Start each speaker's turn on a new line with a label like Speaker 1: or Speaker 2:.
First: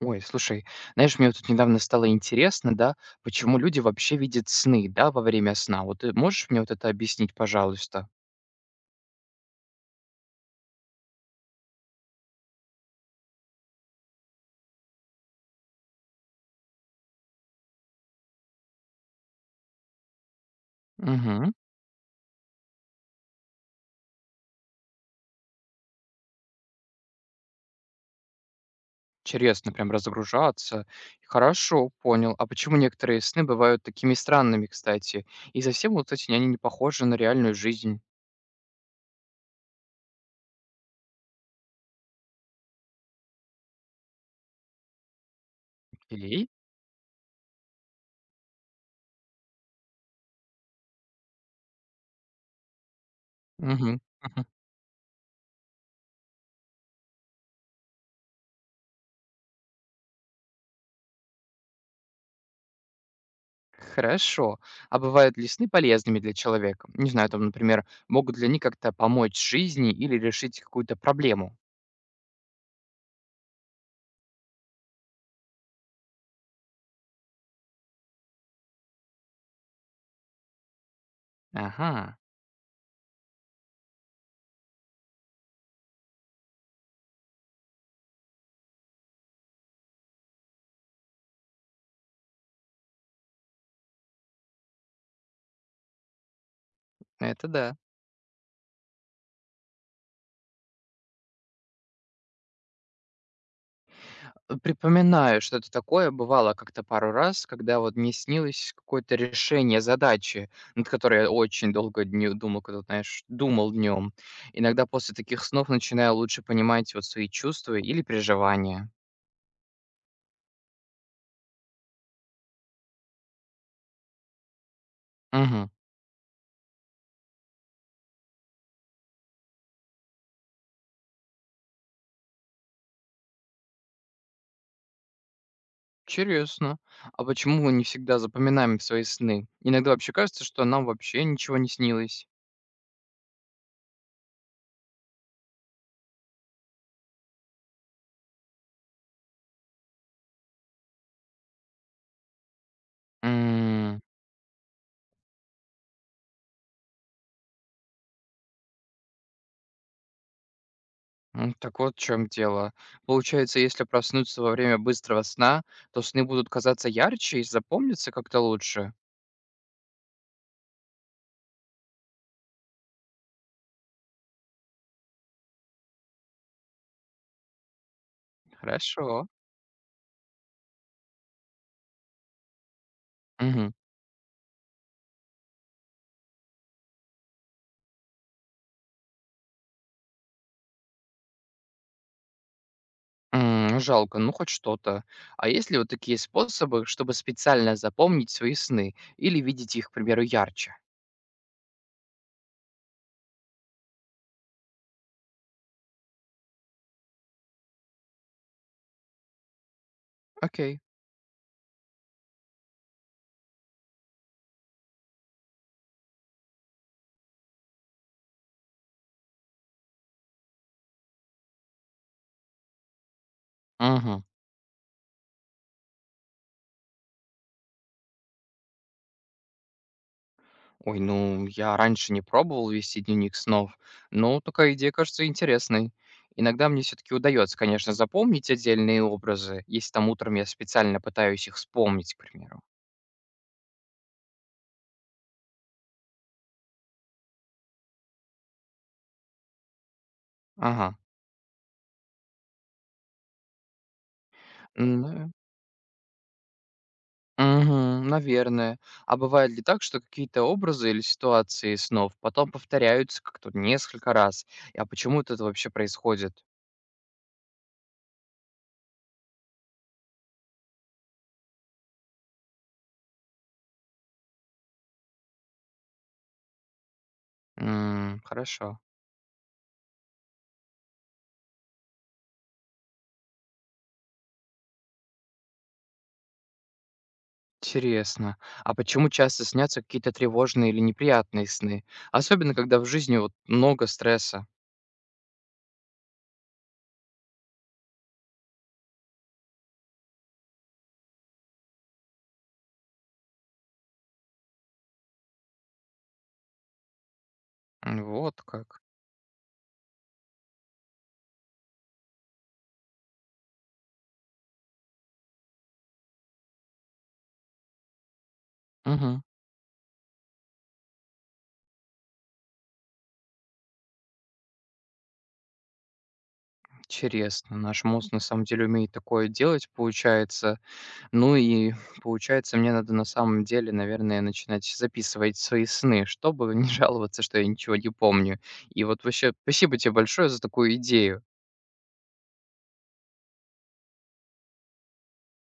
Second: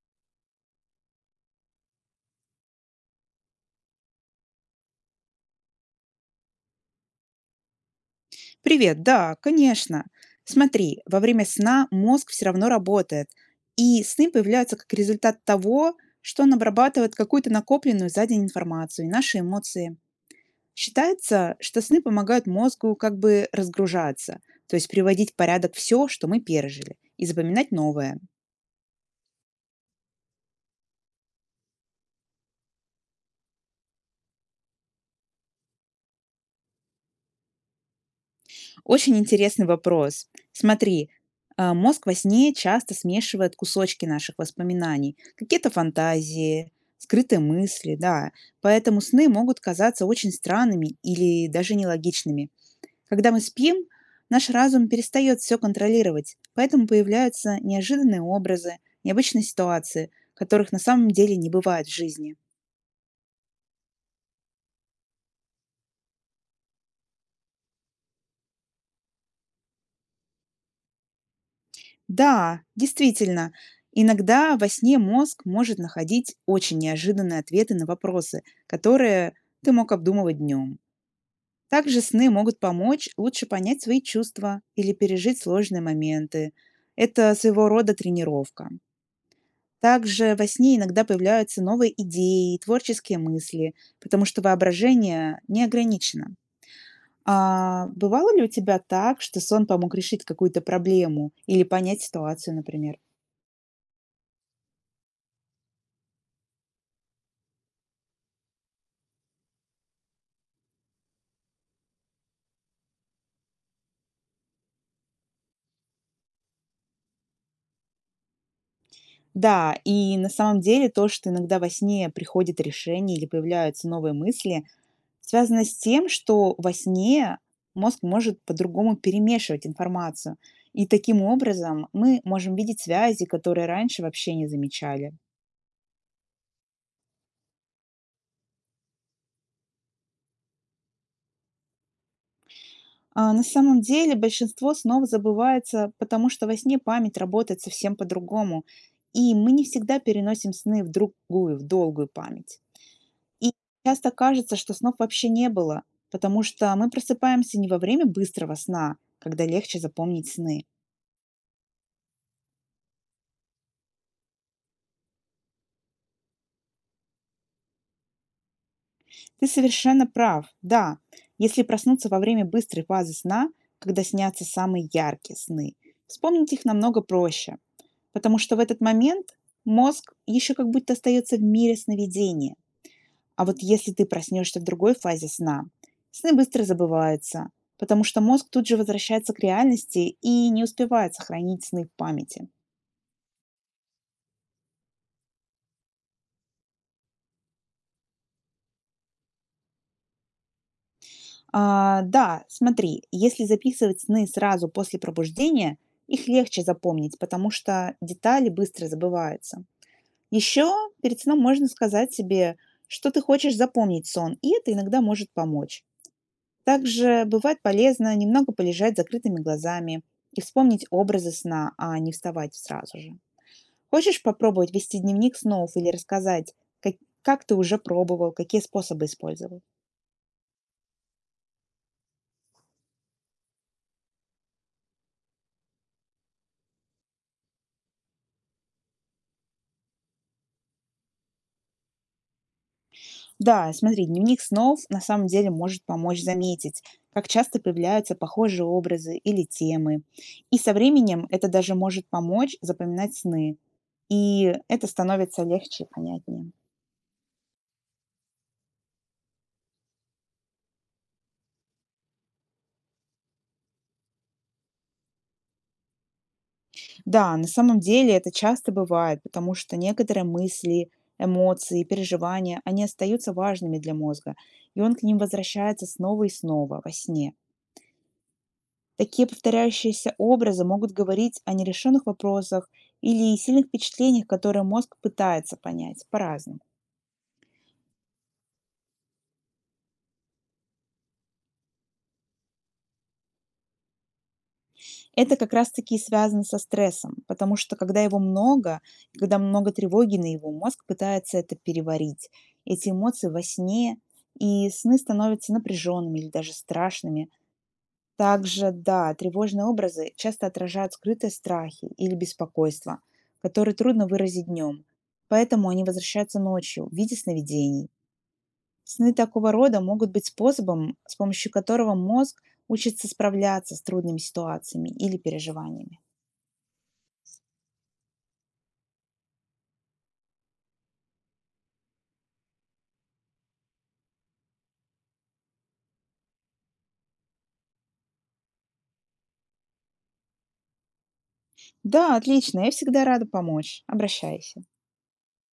Speaker 1: Ой, слушай, знаешь, мне вот тут недавно стало интересно, да, почему люди вообще видят сны, да, во время сна. Вот ты можешь мне вот это объяснить, пожалуйста?
Speaker 2: Привет, да, конечно. Смотри, во время сна мозг все равно работает, и сны появляются как результат того, что он обрабатывает какую-то накопленную за день информацию и наши эмоции.
Speaker 1: Угу.
Speaker 2: Считается, что сны помогают мозгу как бы разгружаться, то есть приводить в порядок все, что мы пережили, и запоминать новое.
Speaker 1: Интересно, прям разгружаться. Хорошо, понял. А почему некоторые сны бывают такими странными, кстати? И совсем вот эти они не похожи на реальную жизнь.
Speaker 2: Очень интересный вопрос. Смотри, мозг во сне часто смешивает кусочки наших воспоминаний, какие-то
Speaker 1: Окей.
Speaker 2: фантазии, скрытые мысли, да. Поэтому сны могут казаться очень странными или даже нелогичными. Когда мы спим,
Speaker 1: Угу.
Speaker 2: наш разум перестает все контролировать, поэтому появляются неожиданные образы, необычные ситуации, которых на самом деле не бывает в жизни.
Speaker 1: Хорошо. А бывают ли сны полезными для человека? Не знаю, там, например, могут ли они как-то помочь жизни или решить какую-то проблему?
Speaker 2: Да, действительно, иногда во сне мозг может находить очень неожиданные ответы на вопросы, которые ты мог обдумывать днем. Также
Speaker 1: Ага,
Speaker 2: сны могут помочь лучше понять свои чувства или пережить сложные моменты. Это своего рода тренировка. Также во сне иногда появляются новые идеи и творческие мысли, потому что воображение не ограничено.
Speaker 1: это да.
Speaker 2: А бывало ли у тебя так, что сон помог решить какую-то проблему или понять ситуацию, например?
Speaker 1: Припоминаю, что-то такое бывало как-то пару раз, когда вот мне снилось какое-то решение задачи, над которой я очень долго дню думал, когда, знаешь, думал днем. Иногда после таких снов начинаю лучше понимать вот свои чувства или переживания.
Speaker 2: Да, и на самом деле то, что иногда во сне приходит решение или появляются новые мысли, связано
Speaker 1: Угу.
Speaker 2: с тем, что во сне мозг может по-другому перемешивать информацию. И таким образом мы можем видеть связи, которые раньше вообще не замечали.
Speaker 1: Интересно. А почему мы не всегда запоминаем свои сны? Иногда вообще кажется, что нам вообще ничего не снилось.
Speaker 2: А на самом деле большинство снов забывается, потому что во сне память работает совсем по-другому, и мы не всегда переносим сны в другую, в долгую память. И часто кажется, что снов вообще не было, потому что мы просыпаемся не во время быстрого сна, когда легче запомнить сны.
Speaker 1: М, так вот в чем дело. Получается, если проснуться во время быстрого сна, то сны будут казаться ярче и запомнятся как-то лучше.
Speaker 2: Ты совершенно прав. Да, если проснуться во время быстрой фазы сна, когда снятся самые яркие сны, вспомнить их намного проще, потому что в этот
Speaker 1: Хорошо.
Speaker 2: момент мозг еще как будто остается в мире сновидения. А вот
Speaker 1: Мгм.
Speaker 2: если ты проснешься в другой фазе сна, сны быстро забываются, потому что мозг тут же возвращается к реальности и не успевает сохранить сны в памяти.
Speaker 1: М, жалко, ну хоть что-то. А есть ли вот такие способы, чтобы специально запомнить свои сны или видеть их, к примеру, ярче?
Speaker 2: Да, смотри, если записывать сны сразу после пробуждения, их легче запомнить, потому что детали быстро забываются. Еще
Speaker 1: Окей.
Speaker 2: перед сном можно сказать себе, что ты хочешь запомнить сон, и это иногда может помочь. Также бывает полезно немного полежать с закрытыми глазами и вспомнить образы сна, а не вставать сразу же. Хочешь
Speaker 1: Мгм.
Speaker 2: попробовать вести дневник снов или рассказать, как, как ты уже пробовал, какие способы использовал?
Speaker 1: Ой, ну я раньше не пробовал вести дневник снов, но такая идея кажется интересной. Иногда мне все-таки удается, конечно, запомнить отдельные образы, если там утром я специально пытаюсь их вспомнить, к примеру.
Speaker 2: Да, смотри, дневник снов на самом деле может помочь заметить, как часто появляются похожие образы или темы. И со
Speaker 1: Ага.
Speaker 2: временем это даже может помочь запоминать сны. И это
Speaker 1: Ну,
Speaker 2: становится легче и понятнее.
Speaker 1: мгм, наверное. А бывает ли так, что какие-то образы или ситуации снов потом повторяются как-то вот несколько раз? А почему это вообще происходит?
Speaker 2: Да, на самом деле это часто бывает, потому что некоторые мысли, эмоции, переживания, они остаются важными для мозга, и он к ним возвращается снова и снова во сне.
Speaker 1: М, хорошо.
Speaker 2: Такие повторяющиеся образы могут говорить о нерешенных вопросах или сильных впечатлениях, которые мозг пытается понять по-разному.
Speaker 1: Интересно. А почему часто снятся какие-то тревожные или неприятные сны? Особенно, когда в жизни вот много стресса.
Speaker 2: Это как раз-таки и связано со стрессом, потому что когда его много, когда много тревоги на его мозг пытается это переварить. Эти эмоции во сне, и сны становятся напряженными или даже страшными.
Speaker 1: М, вот
Speaker 2: Также,
Speaker 1: как.
Speaker 2: да, тревожные образы часто отражают скрытые страхи или беспокойство, которые трудно выразить днем. Поэтому они возвращаются ночью в виде сновидений. Сны
Speaker 1: Мгм.
Speaker 2: такого рода могут быть способом, с помощью которого мозг учится справляться с трудными ситуациями или переживаниями.
Speaker 1: Интересно. Наш мозг на самом деле умеет такое делать, получается. Ну и получается, мне надо на самом деле, наверное, начинать записывать свои сны, чтобы не жаловаться, что я ничего не помню. И вот вообще, спасибо тебе большое за такую идею.
Speaker 2: Да, отлично, я всегда рада помочь. Обращайся.